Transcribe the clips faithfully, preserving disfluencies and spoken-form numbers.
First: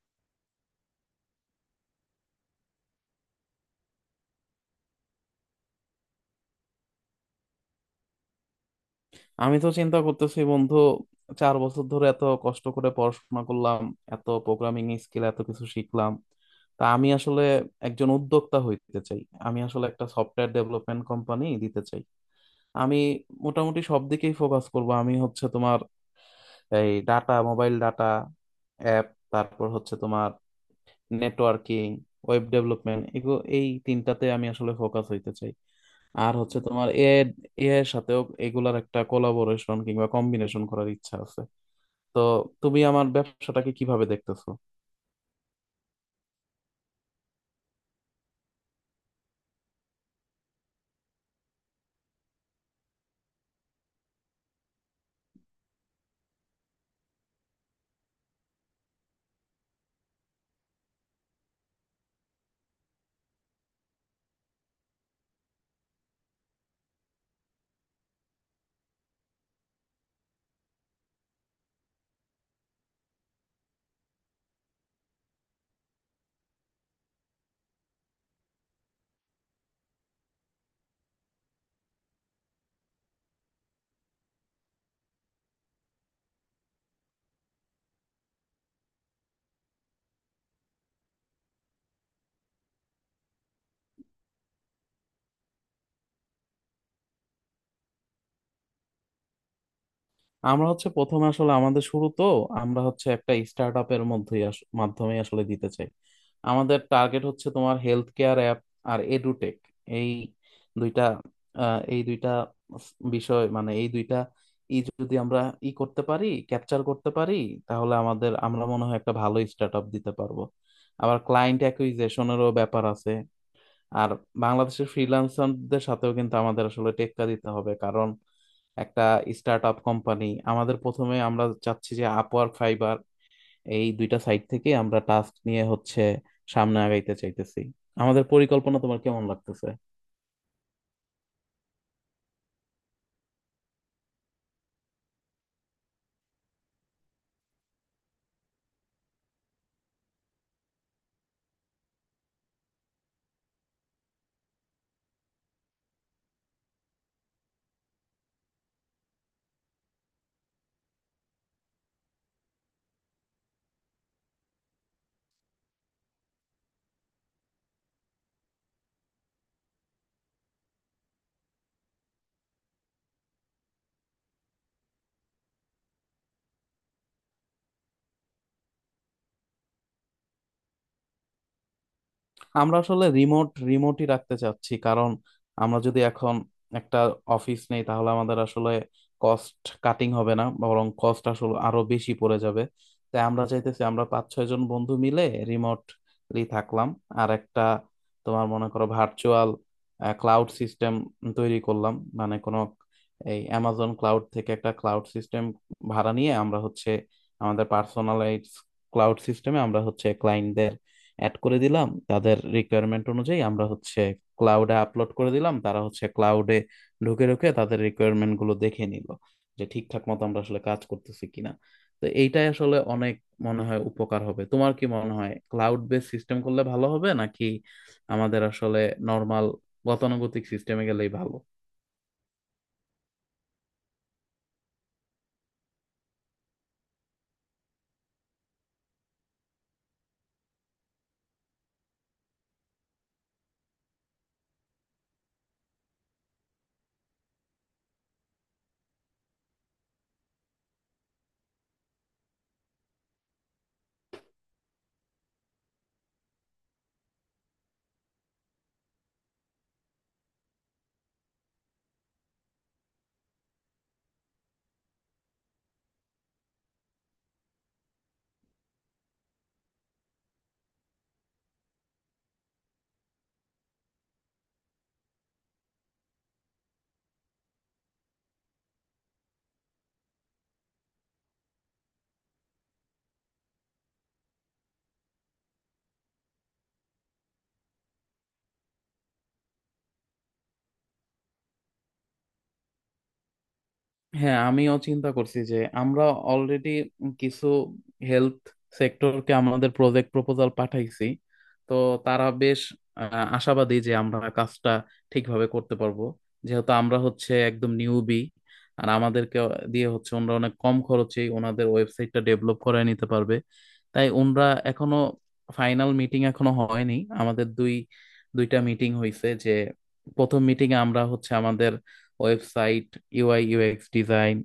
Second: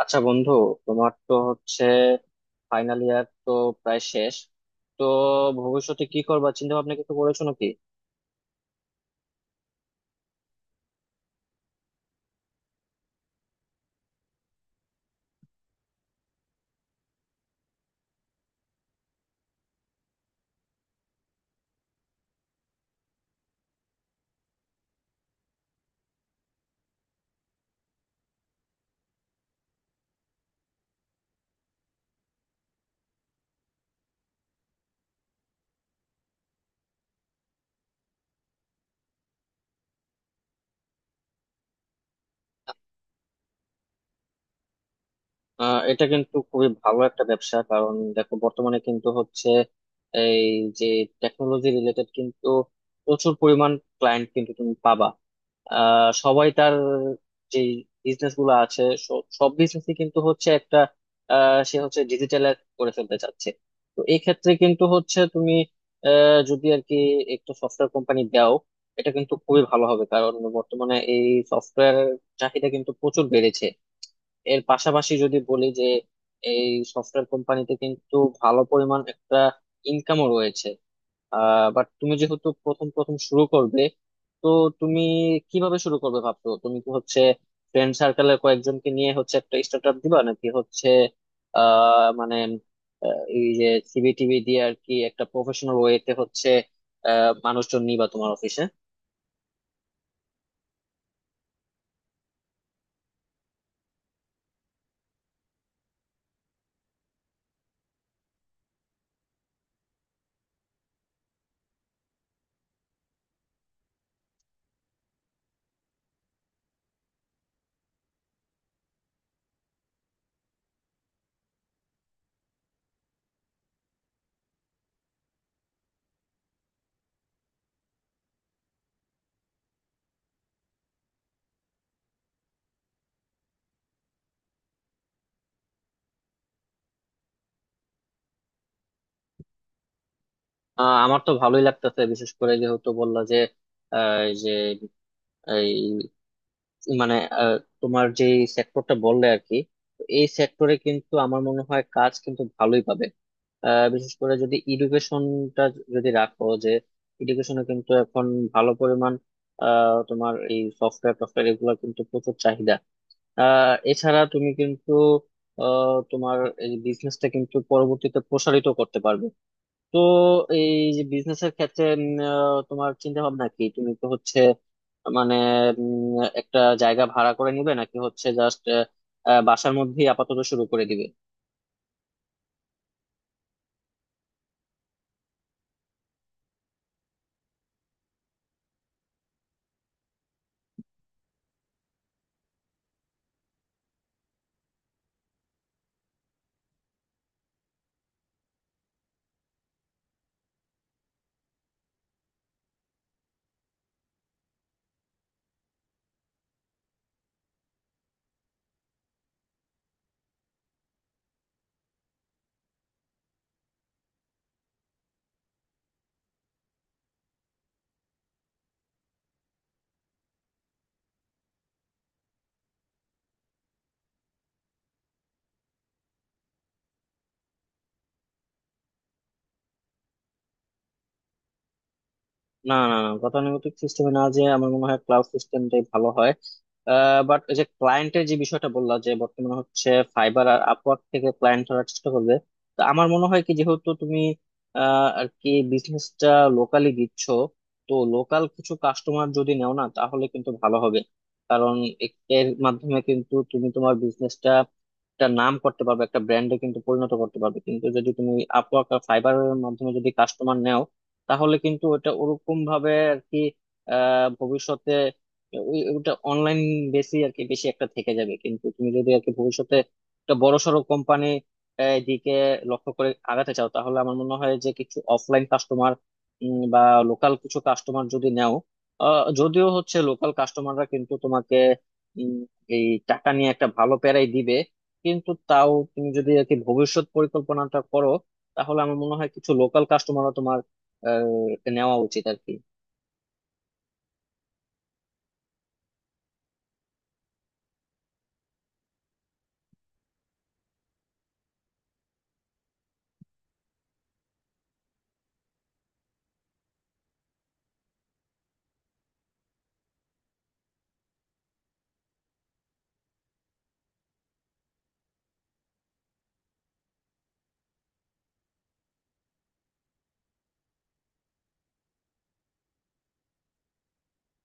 আচ্ছা বন্ধু, তোমার তো হচ্ছে ফাইনাল ইয়ার তো প্রায় শেষ। তো ভবিষ্যতে কি করবা, চিন্তা ভাবনা কিছু করেছো নাকি? আমি তো চিন্তা করতেছি বন্ধু। চার বছর ধরে এত কষ্ট করে পড়াশোনা করলাম, এত প্রোগ্রামিং স্কিল এত কিছু শিখলাম। তা আমি আসলে একজন উদ্যোক্তা হইতে চাই। আমি আসলে একটা সফটওয়্যার ডেভেলপমেন্ট কোম্পানি দিতে চাই। আমি মোটামুটি সব দিকেই ফোকাস করব। আমি হচ্ছে তোমার এই ডাটা, মোবাইল ডাটা, অ্যাপ, তারপর হচ্ছে তোমার নেটওয়ার্কিং, ওয়েব ডেভেলপমেন্ট এগুলো, এই তিনটাতে আমি আসলে ফোকাস হইতে চাই। আর হচ্ছে তোমার এ এ এর সাথেও এগুলার একটা কোলাবোরেশন কিংবা কম্বিনেশন করার ইচ্ছা আছে। তো তুমি আমার ব্যবসাটাকে কিভাবে দেখতেছো? আহ এটা কিন্তু খুবই ভালো একটা ব্যবসা। কারণ দেখো, বর্তমানে কিন্তু হচ্ছে এই যে টেকনোলজি রিলেটেড, কিন্তু প্রচুর পরিমাণ ক্লায়েন্ট কিন্তু তুমি পাবা। আহ সবাই তার যে বিজনেস গুলো আছে, স- সব বিজনেসই কিন্তু হচ্ছে একটা, আহ সে হচ্ছে ডিজিটালাইজ করে ফেলতে চাচ্ছে। তো এই ক্ষেত্রে কিন্তু হচ্ছে তুমি আহ যদি আর কি একটা সফটওয়্যার কোম্পানি দাও, এটা কিন্তু খুবই ভালো হবে। কারণ বর্তমানে এই সফটওয়্যার চাহিদা কিন্তু প্রচুর বেড়েছে। এর পাশাপাশি যদি বলি যে এই সফটওয়্যার কোম্পানিতে কিন্তু ভালো পরিমাণ একটা ইনকামও রয়েছে। আহ বাট তুমি যেহেতু প্রথম প্রথম শুরু করবে, তো তুমি কিভাবে শুরু করবে ভাবছো? তুমি কি হচ্ছে ফ্রেন্ড সার্কেলের কয়েকজনকে নিয়ে হচ্ছে একটা স্টার্ট আপ দিবা, নাকি হচ্ছে আহ মানে আহ, এই যে সিভি টিভি দিয়ে আর কি একটা প্রফেশনাল ওয়েতে হচ্ছে আহ মানুষজন নিবা তোমার অফিসে? আমরা হচ্ছে প্রথমে আসলে আমাদের শুরু তো আমরা হচ্ছে একটা স্টার্ট আপের মধ্যেই আস- মাধ্যমে আসলে দিতে চাই। আমাদের টার্গেট হচ্ছে তোমার হেলথ কেয়ার অ্যাপ আর এডুটেক, এই দুইটা, আহ, এই দুইটা স- বিষয়, মানে এই দুইটা ই যদি আমরা ই করতে পারি, ক্যাপচার করতে পারি, তাহলে আমাদের আমরা মনে হয় একটা ভালো স্টার্ট আপ দিতে পারবো। আবার ক্লায়েন্ট অ্যাকুইজিশনেরও ব্যাপার আছে। আর বাংলাদেশের ফ্রিল্যান্সারদের সাথেও কিন্তু আমাদের আসলে টেক্কা দিতে হবে, কারণ একটা স্টার্ট আপ কোম্পানি আমাদের প্রথমে, আমরা চাচ্ছি যে আপওয়ার্ক, ফাইবার, এই দুইটা সাইট থেকে আমরা টাস্ক নিয়ে হচ্ছে সামনে আগাইতে চাইতেছি। আমাদের পরিকল্পনা তোমার কেমন লাগতেছে? আহ, আমার তো ভালোই লাগতেছে, বিশেষ করে যেহেতু বললা যে আহ, এই যে মানে আহ, তোমার যে সেক্টরটা বললে আর কি। তো এই সেক্টরে কিন্তু আমার মনে হয় কাজ কিন্তু ভালোই পাবে। আহ, বিশেষ করে যদি এডুকেশনটা যদি রাখো, যে এডুকেশনে কিন্তু এখন ভালো পরিমাণ আহ, তোমার এই সফটওয়্যার টফটওয়্যার এগুলো কিন্তু প্রচুর চাহিদা। আহ, এছাড়া তুমি কিন্তু আহ, তোমার এই বিজনেসটা কিন্তু পরবর্তীতে প্রসারিত করতে পারবে। তো এই যে বিজনেসের ক্ষেত্রে উম, আহ, তোমার চিন্তা ভাবনা কি? তুমি তো হচ্ছে মানে উম, একটা জায়গা ভাড়া করে নিবে, নাকি হচ্ছে জাস্ট বাসার মধ্যেই আপাতত শুরু করে দিবে? আমরা আসলে রিমোট রিমোটই রাখতে চাচ্ছি, কারণ আমরা যদি এখন একটা অফিস নেই তাহলে আমাদের আসলে কস্ট কাটিং হবে না, বরং কস্ট আসলে আরো বেশি পড়ে যাবে। তাই আমরা চাইতেছি আমরা পাঁচ ছয় জন বন্ধু মিলে রিমোটলি থাকলাম আর একটা, তোমার মনে করো, ভার্চুয়াল ক্লাউড সিস্টেম তৈরি করলাম। মানে কোনো এই অ্যামাজন ক্লাউড থেকে একটা ক্লাউড সিস্টেম ভাড়া নিয়ে আমরা হচ্ছে আমাদের পার্সোনালাইজ ক্লাউড সিস্টেমে আমরা হচ্ছে ক্লায়েন্টদের অ্যাড করে দিলাম, তাদের রিকোয়ারমেন্ট অনুযায়ী আমরা হচ্ছে ক্লাউডে আপলোড করে দিলাম, তারা হচ্ছে ক্লাউডে ঢুকে ঢুকে তাদের রিকোয়ারমেন্ট গুলো দেখে নিল যে ঠিকঠাক মতো আমরা আসলে কাজ করতেছি কিনা। তো এইটাই আসলে অনেক মনে হয় উপকার হবে। তোমার কি মনে হয় ক্লাউড বেস সিস্টেম করলে ভালো হবে নাকি আমাদের আসলে নর্মাল গতানুগতিক সিস্টেমে গেলেই ভালো? না না না, গতানুগতিক সিস্টেমে না, যে আমার মনে হয় ক্লাউড সিস্টেমটাই ভালো হয়। বাট যে ক্লায়েন্টের যে বিষয়টা বললা যে বর্তমানে হচ্ছে ফাইবার আর আপওয়ার্ক থেকে ক্লায়েন্ট ধরার চেষ্টা করবে, তো আমার মনে হয় কি, যেহেতু তুমি আহ, আর কি বিজনেসটা লোকালি দিচ্ছ, তো লোকাল কিছু কাস্টমার যদি নেও না, তাহলে কিন্তু ভালো হবে। কারণ এ- এর মাধ্যমে কিন্তু তুমি তোমার বিজনেসটা একটা নাম করতে পারবে, একটা ব্র্যান্ডে কিন্তু পরিণত করতে পারবে। কিন্তু যদি তুমি আপওয়ার্ক আর ফাইবারের মাধ্যমে যদি কাস্টমার নেও, তাহলে কিন্তু ওটা ওরকম ভাবে আর কি আহ ভবিষ্যতে ওই ওটা অনলাইন বেশি আর কি বেশি একটা থেকে যাবে। কিন্তু তুমি যদি আর কি ভবিষ্যতে একটা বড়সড় কোম্পানি দিকে লক্ষ্য করে আগাতে চাও, তাহলে আমার মনে হয় যে কিছু অফলাইন কাস্টমার বা লোকাল কিছু কাস্টমার যদি নেও। আহ, যদিও হচ্ছে লোকাল কাস্টমাররা কিন্তু তোমাকে উম, এই টাকা নিয়ে একটা ভালো প্যারাই দিবে, কিন্তু তাও তুমি যদি আর কি ভবিষ্যৎ পরিকল্পনাটা করো, তাহলে আমার মনে হয় কিছু লোকাল কাস্টমারও তোমার আহ, নেওয়া উচিত আর কি। হ্যাঁ, আমিও চিন্তা করছি যে আমরা অলরেডি কিছু হেলথ সেক্টরকে আমাদের প্রজেক্ট প্রপোজাল পাঠাইছি। তো তারা বেশ আহ, আশাবাদী যে আমরা কাজটা ঠিকভাবে করতে পারবো, যেহেতু আমরা হচ্ছে একদম নিউবি আর আমাদেরকে দিয়ে হচ্ছে ওনারা অনেক কম খরচে ওনাদের ওয়েবসাইটটা ডেভেলপ করে নিতে পারবে। তাই ওনারা এখনো, ফাইনাল মিটিং এখনো হয়নি, আমাদের দুই দুইটা মিটিং হয়েছে। যে প্রথম মিটিং এ আমরা হচ্ছে আমাদের ওয়েবসাইট, ইউআই ইউএক্স ডিজাইন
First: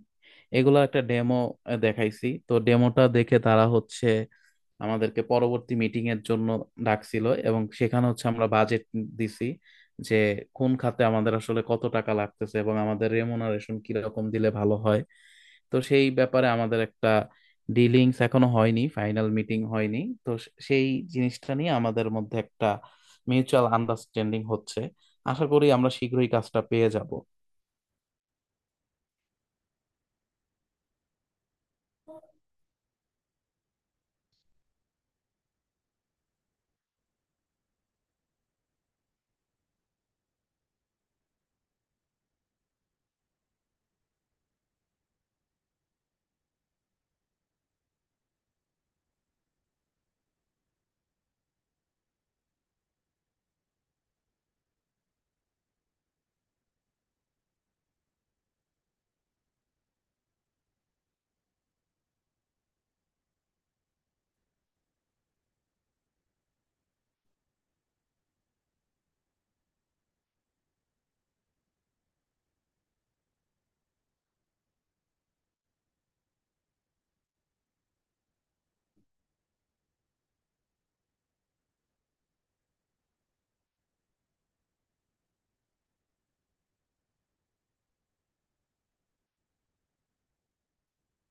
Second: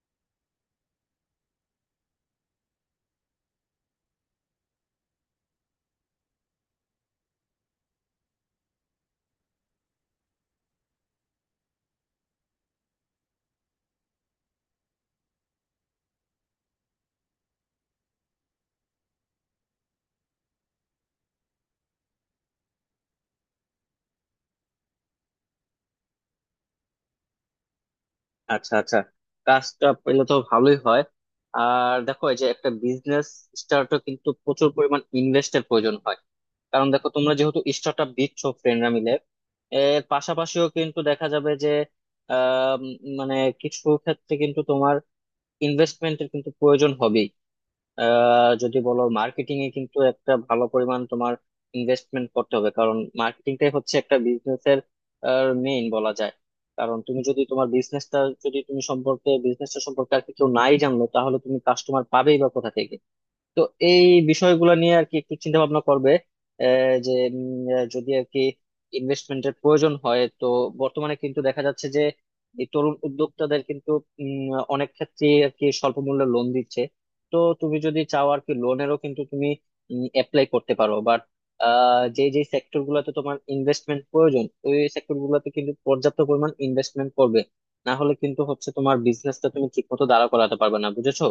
এগুলো একটা ডেমো দেখাইছি, তো ডেমোটা দেখে তারা হচ্ছে আমাদেরকে পরবর্তী মিটিং এর জন্য ডাকছিল এবং সেখানে হচ্ছে আমরা বাজেট দিছি, যে কোন খাতে আমাদের আসলে কত টাকা লাগতেছে এবং আমাদের রেমুনারেশন কিরকম দিলে ভালো হয়। তো সেই ব্যাপারে আমাদের একটা ডিলিংস এখনো হয়নি, ফাইনাল মিটিং হয়নি। তো সে- সেই জিনিসটা নিয়ে আমাদের মধ্যে একটা মিউচুয়াল আন্ডারস্ট্যান্ডিং হচ্ছে। আশা করি আমরা শীঘ্রই কাজটা পেয়ে যাব। আচ্ছা আচ্ছা, কাজটা পেলে তো ভালোই হয়। আর দেখো, এই যে একটা বিজনেস স্টার্টও কিন্তু প্রচুর পরিমাণ ইনভেস্টের প্রয়োজন হয়। কারণ দেখো, তোমরা যেহেতু স্টার্ট আপ দিচ্ছ ফ্রেন্ডরা মিলে, এর পাশাপাশিও কিন্তু দেখা যাবে যে আহ উম, মানে কিছু ক্ষেত্রে কিন্তু তোমার ইনভেস্টমেন্টের কিন্তু প্রয়োজন হবে। আহ, যদি বলো মার্কেটিং এ কিন্তু একটা ভালো পরিমাণ তোমার ইনভেস্টমেন্ট করতে হবে, কারণ মার্কেটিংটাই হচ্ছে একটা বিজনেসের মেইন বলা যায়। কারণ তুমি যদি তোমার বিজনেসটা, যদি তুমি সম্পর্কে বিজনেসটা সম্পর্কে আর কি কেউ নাই জানলো, তাহলে তুমি কাস্টমার পাবেই বা কোথা থেকে? তো এই বিষয়গুলো নিয়ে আর কি একটু চিন্তা ভাবনা করবে। আহ, যে উম, আহ, যদি আর কি ইনভেস্টমেন্টের প্রয়োজন হয়, তো বর্তমানে কিন্তু দেখা যাচ্ছে যে এই তরুণ উদ্যোক্তাদের কিন্তু উম, অনেক ক্ষেত্রে আর কি স্বল্প মূল্যে লোন দিচ্ছে। তো তুমি যদি চাও আর কি, লোনেরও কিন্তু তুমি অ্যাপ্লাই করতে পারো। বাট যে যে সেক্টর গুলোতে তোমার ইনভেস্টমেন্ট প্রয়োজন, ওই সেক্টর গুলোতে কিন্তু পর্যাপ্ত পরিমাণ ইনভেস্টমেন্ট করবে। না হলে কিন্তু হচ্ছে তোমার বিজনেসটা তুমি ঠিক মতো দাঁড়া করাতে পারবে না, বুঝেছো?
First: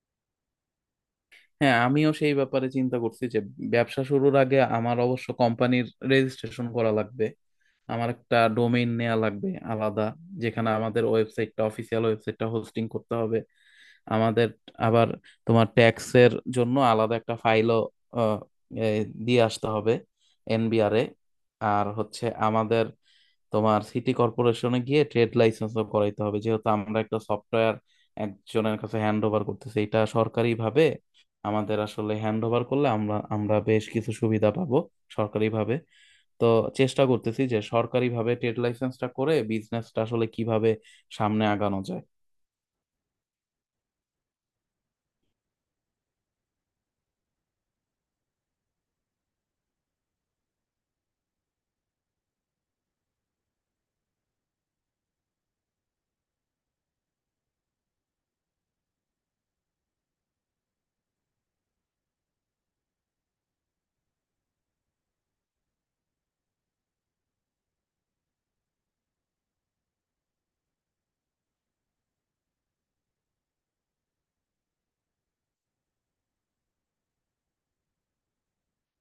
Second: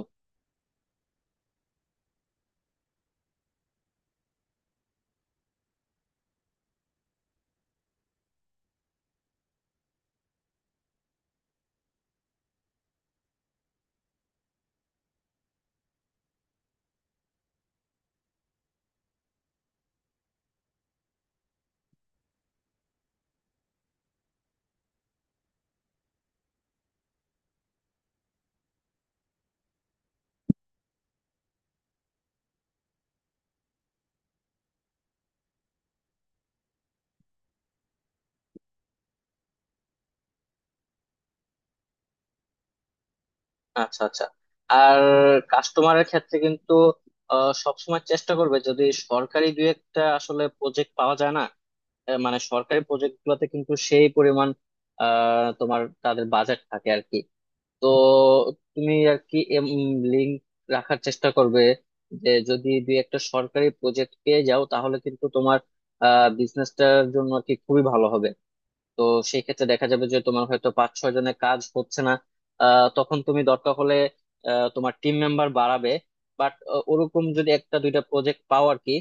হ্যাঁ, আমিও সেই ব্যাপারে চিন্তা করছি যে ব্যবসা শুরুর আগে আমার অবশ্য কোম্পানির রেজিস্ট্রেশন করা লাগবে। আমার একটা ডোমেইন নেওয়া লাগবে আলাদা, যেখানে আমাদের ওয়েবসাইটটা, অফিসিয়াল ওয়েবসাইটটা হোস্টিং করতে হবে। আমাদের আবার তোমার ট্যাক্সের জন্য আলাদা একটা ফাইলও দিয়ে আসতে হবে এনবিআরে। আর হচ্ছে আমাদের তোমার সিটি কর্পোরেশনে গিয়ে ট্রেড লাইসেন্স করাইতে হবে, যেহেতু আমরা একটা সফটওয়্যার একজনের কাছে হ্যান্ড ওভার করতেছি, এটা সরকারি ভাবে আমাদের আসলে হ্যান্ড ওভার করলে আমরা আমরা বেশ কিছু সুবিধা পাবো সরকারি ভাবে। তো চেষ্টা করতেছি যে সরকারি ভাবে ট্রেড লাইসেন্সটা করে বিজনেসটা আসলে কিভাবে সামনে আগানো যায়। আচ্ছা আচ্ছা। আর কাস্টমারের ক্ষেত্রে কিন্তু আহ, সবসময় চেষ্টা করবে যদি সরকারি দুই একটা আসলে প্রজেক্ট পাওয়া যায় না। আহ, মানে সরকারি প্রজেক্ট গুলোতে কিন্তু সেই পরিমাণ আহ, তোমার তাদের বাজেট থাকে আর কি। তো তুমি আর কি লিঙ্ক রাখার চেষ্টা করবে, যে যদি দুই একটা সরকারি প্রজেক্ট পেয়ে যাও, তাহলে কিন্তু তোমার বিজনেসটার জন্য আর কি খুবই ভালো হবে। তো সেই ক্ষেত্রে দেখা যাবে যে তোমার হয়তো পাঁচ ছয় জনের কাজ হচ্ছে না। আহ, তখন তুমি দরকার হলে আহ, তোমার টিম মেম্বার বাড়াবে। বাট ওরকম যদি একটা দুইটা প্রজেক্ট পাও আর কি,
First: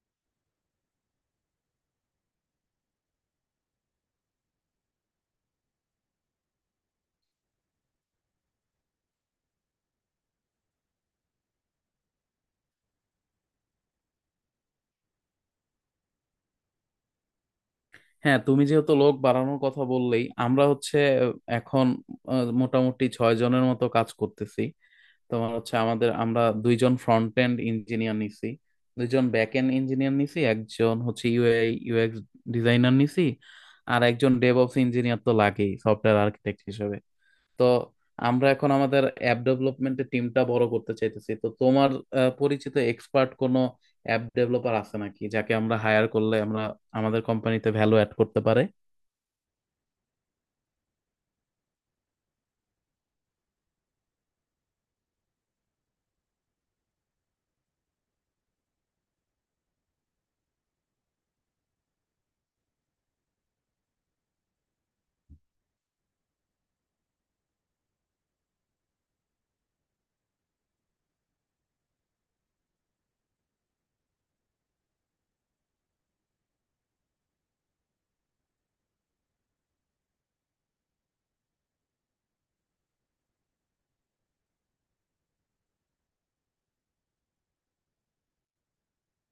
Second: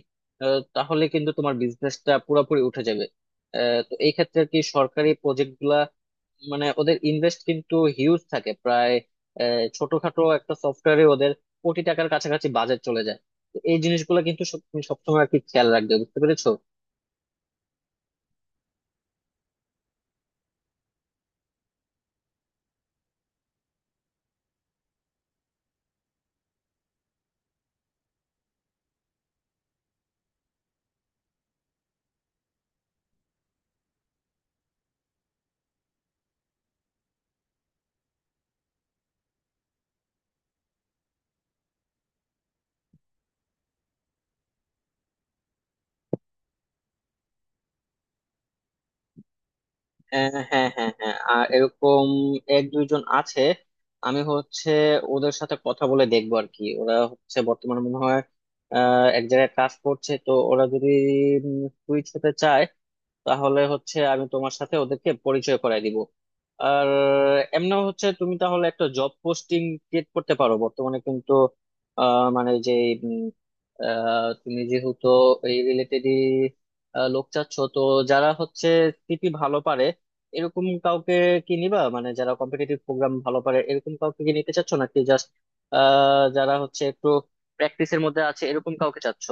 আহ, তাহলে কিন্তু তোমার বিজনেসটা পুরোপুরি উঠে যাবে। আহ, তো এই ক্ষেত্রে আর কি সরকারি প্রজেক্ট গুলা মানে ওদের ইনভেস্ট কিন্তু হিউজ থাকে প্রায়। আহ, ছোটখাটো একটা সফটওয়্যারে ওদের কোটি টাকার কাছাকাছি বাজেট চলে যায়। তো এই জিনিসগুলো কিন্তু সব- তুমি সবসময় আর কি খেয়াল রাখবে, বুঝতে পেরেছো? হ্যাঁ, তুমি যেহেতু লোক বাড়ানোর কথা বললেই আমরা হচ্ছে আহ, এখন আহ, মোটামুটি ছয় জনের মতো কাজ করতেছি। তোমার হচ্ছে আমাদের, আমরা দুইজন ফ্রন্ট এন্ড ইঞ্জিনিয়ার নিছি, দুইজন ব্যাক এন্ড ইঞ্জিনিয়ার নিছি, একজন হচ্ছে ইউআই ইউএক্স ডিজাইনার নিছি, আর একজন ডেভঅপস ইঞ্জিনিয়ার তো লাগেই সফটওয়্যার আর্কিটেক্ট হিসেবে। তো আমরা এখন আমাদের অ্যাপ ডেভেলপমেন্টের টিমটা বড় করতে চাইতেছি। তো তোমার আহ, পরিচিত এক্সপার্ট কোনো অ্যাপ ডেভেলপার আছে নাকি, যাকে আমরা হায়ার করলে আমরা আমাদের কোম্পানিতে ভ্যালু অ্যাড করতে পারে? হ্যাঁ হ্যাঁ হ্যাঁ হ্যাঁ, আর এরকম এক দুইজন আছে। আমি হচ্ছে ওদের সাথে কথা বলে দেখবো আর কি। ওরা হচ্ছে বর্তমানে মনে হয় আহ, এক জায়গায় কাজ করছে। তো ওরা যদি সুইচ হতে চায়, তাহলে হচ্ছে আমি তোমার সাথে ওদেরকে পরিচয় করায় দিব। আর এমনি হচ্ছে তুমি তাহলে একটা জব পোস্টিং ক্রিয়েট করতে পারো। বর্তমানে কিন্তু আহ, মানে যে উম, আহ, তুমি যেহেতু এই রিলেটেডই লোক চাচ্ছ, তো যারা হচ্ছে সিটি ভালো পারে এরকম কাউকে কি নিবা? মানে যারা কম্পিটিটিভ প্রোগ্রাম ভালো পারে এরকম কাউকে কি নিতে চাচ্ছ, নাকি জাস্ট যারা হচ্ছে একটু প্র্যাকটিসের মধ্যে আছে এরকম কাউকে চাচ্ছ?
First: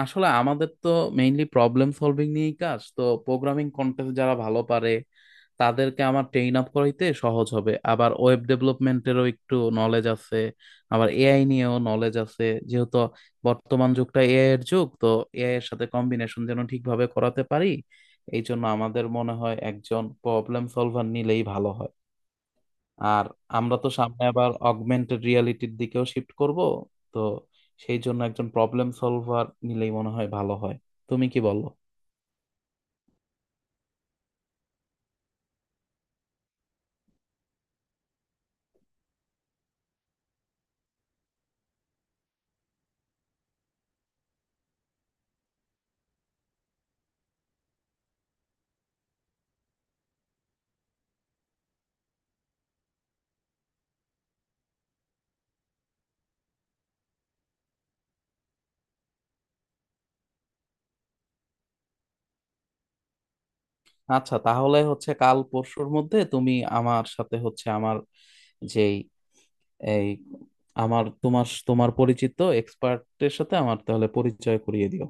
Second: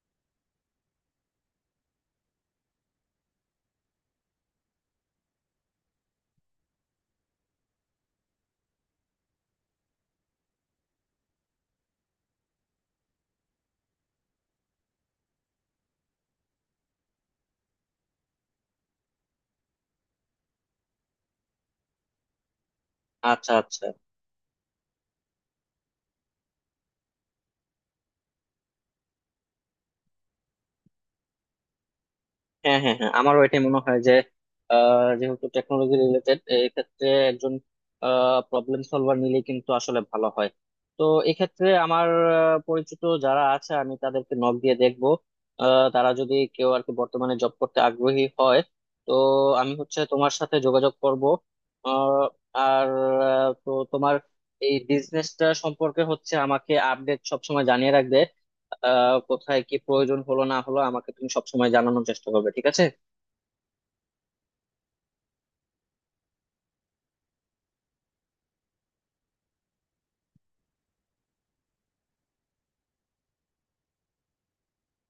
আসলে আমাদের তো মেইনলি প্রবলেম সলভিং নিয়েই কাজ, তো প্রোগ্রামিং কন্টেস্ট যারা ভালো পারে তাদেরকে আমার ট্রেইন আপ করাইতে সহজ হবে। আবার ওয়েব ডেভেলপমেন্টেরও একটু নলেজ আছে, আবার এআই নিয়েও নলেজ আছে। যেহেতু বর্তমান যুগটা এআই এর যুগ, তো এআই এর সাথে কম্বিনেশন যেন ঠিকভাবে করাতে পারি। এই জন্য আমাদের মনে হয় একজন প্রবলেম সলভার নিলেই ভালো হয়। আর আচ্ছা আমরা আচ্ছা। তো সামনে আবার অগমেন্টেড রিয়ালিটির দিকেও শিফট করব। তো সেই জন্য একজন প্রবলেম সলভার নিলেই মনে হয় ভালো হয়। তুমি কি বলো? হ্যাঁ হ্যাঁ হ্যাঁ, আমারও এটাই মনে হয় যে আহ, যেহেতু টেকনোলজি রিলেটেড, এই ক্ষেত্রে একজন প্রবলেম সলভার নিলে কিন্তু আসলে ভালো হয়। তো এক্ষেত্রে আমার আহ, পরিচিত যারা আছে আমি তাদেরকে নক দিয়ে দেখবো। আহ, তারা যদি কেউ আর কি বর্তমানে জব করতে আগ্রহী হয়, তো আমি হচ্ছে তোমার সাথে যোগাযোগ করব। আহ, আর আহ, তো তোমার এই বিজনেসটা সম্পর্কে হচ্ছে আমাকে আপডেট সবসময় জানিয়ে রাখবে। আহ কোথায় কি প্রয়োজন হলো না হলো আমাকে তুমি সবসময় জানানোর চেষ্টা করবে, ঠিক আছে? আচ্ছা, তাহলে হচ্ছে কাল পরশুর মধ্যে তুমি আমার সাথে হচ্ছে আমার যেই এই আমার তোমার তোমার পরিচিত এক্সপার্টের সাথে আমার তাহলে পরিচয় করিয়ে দিও।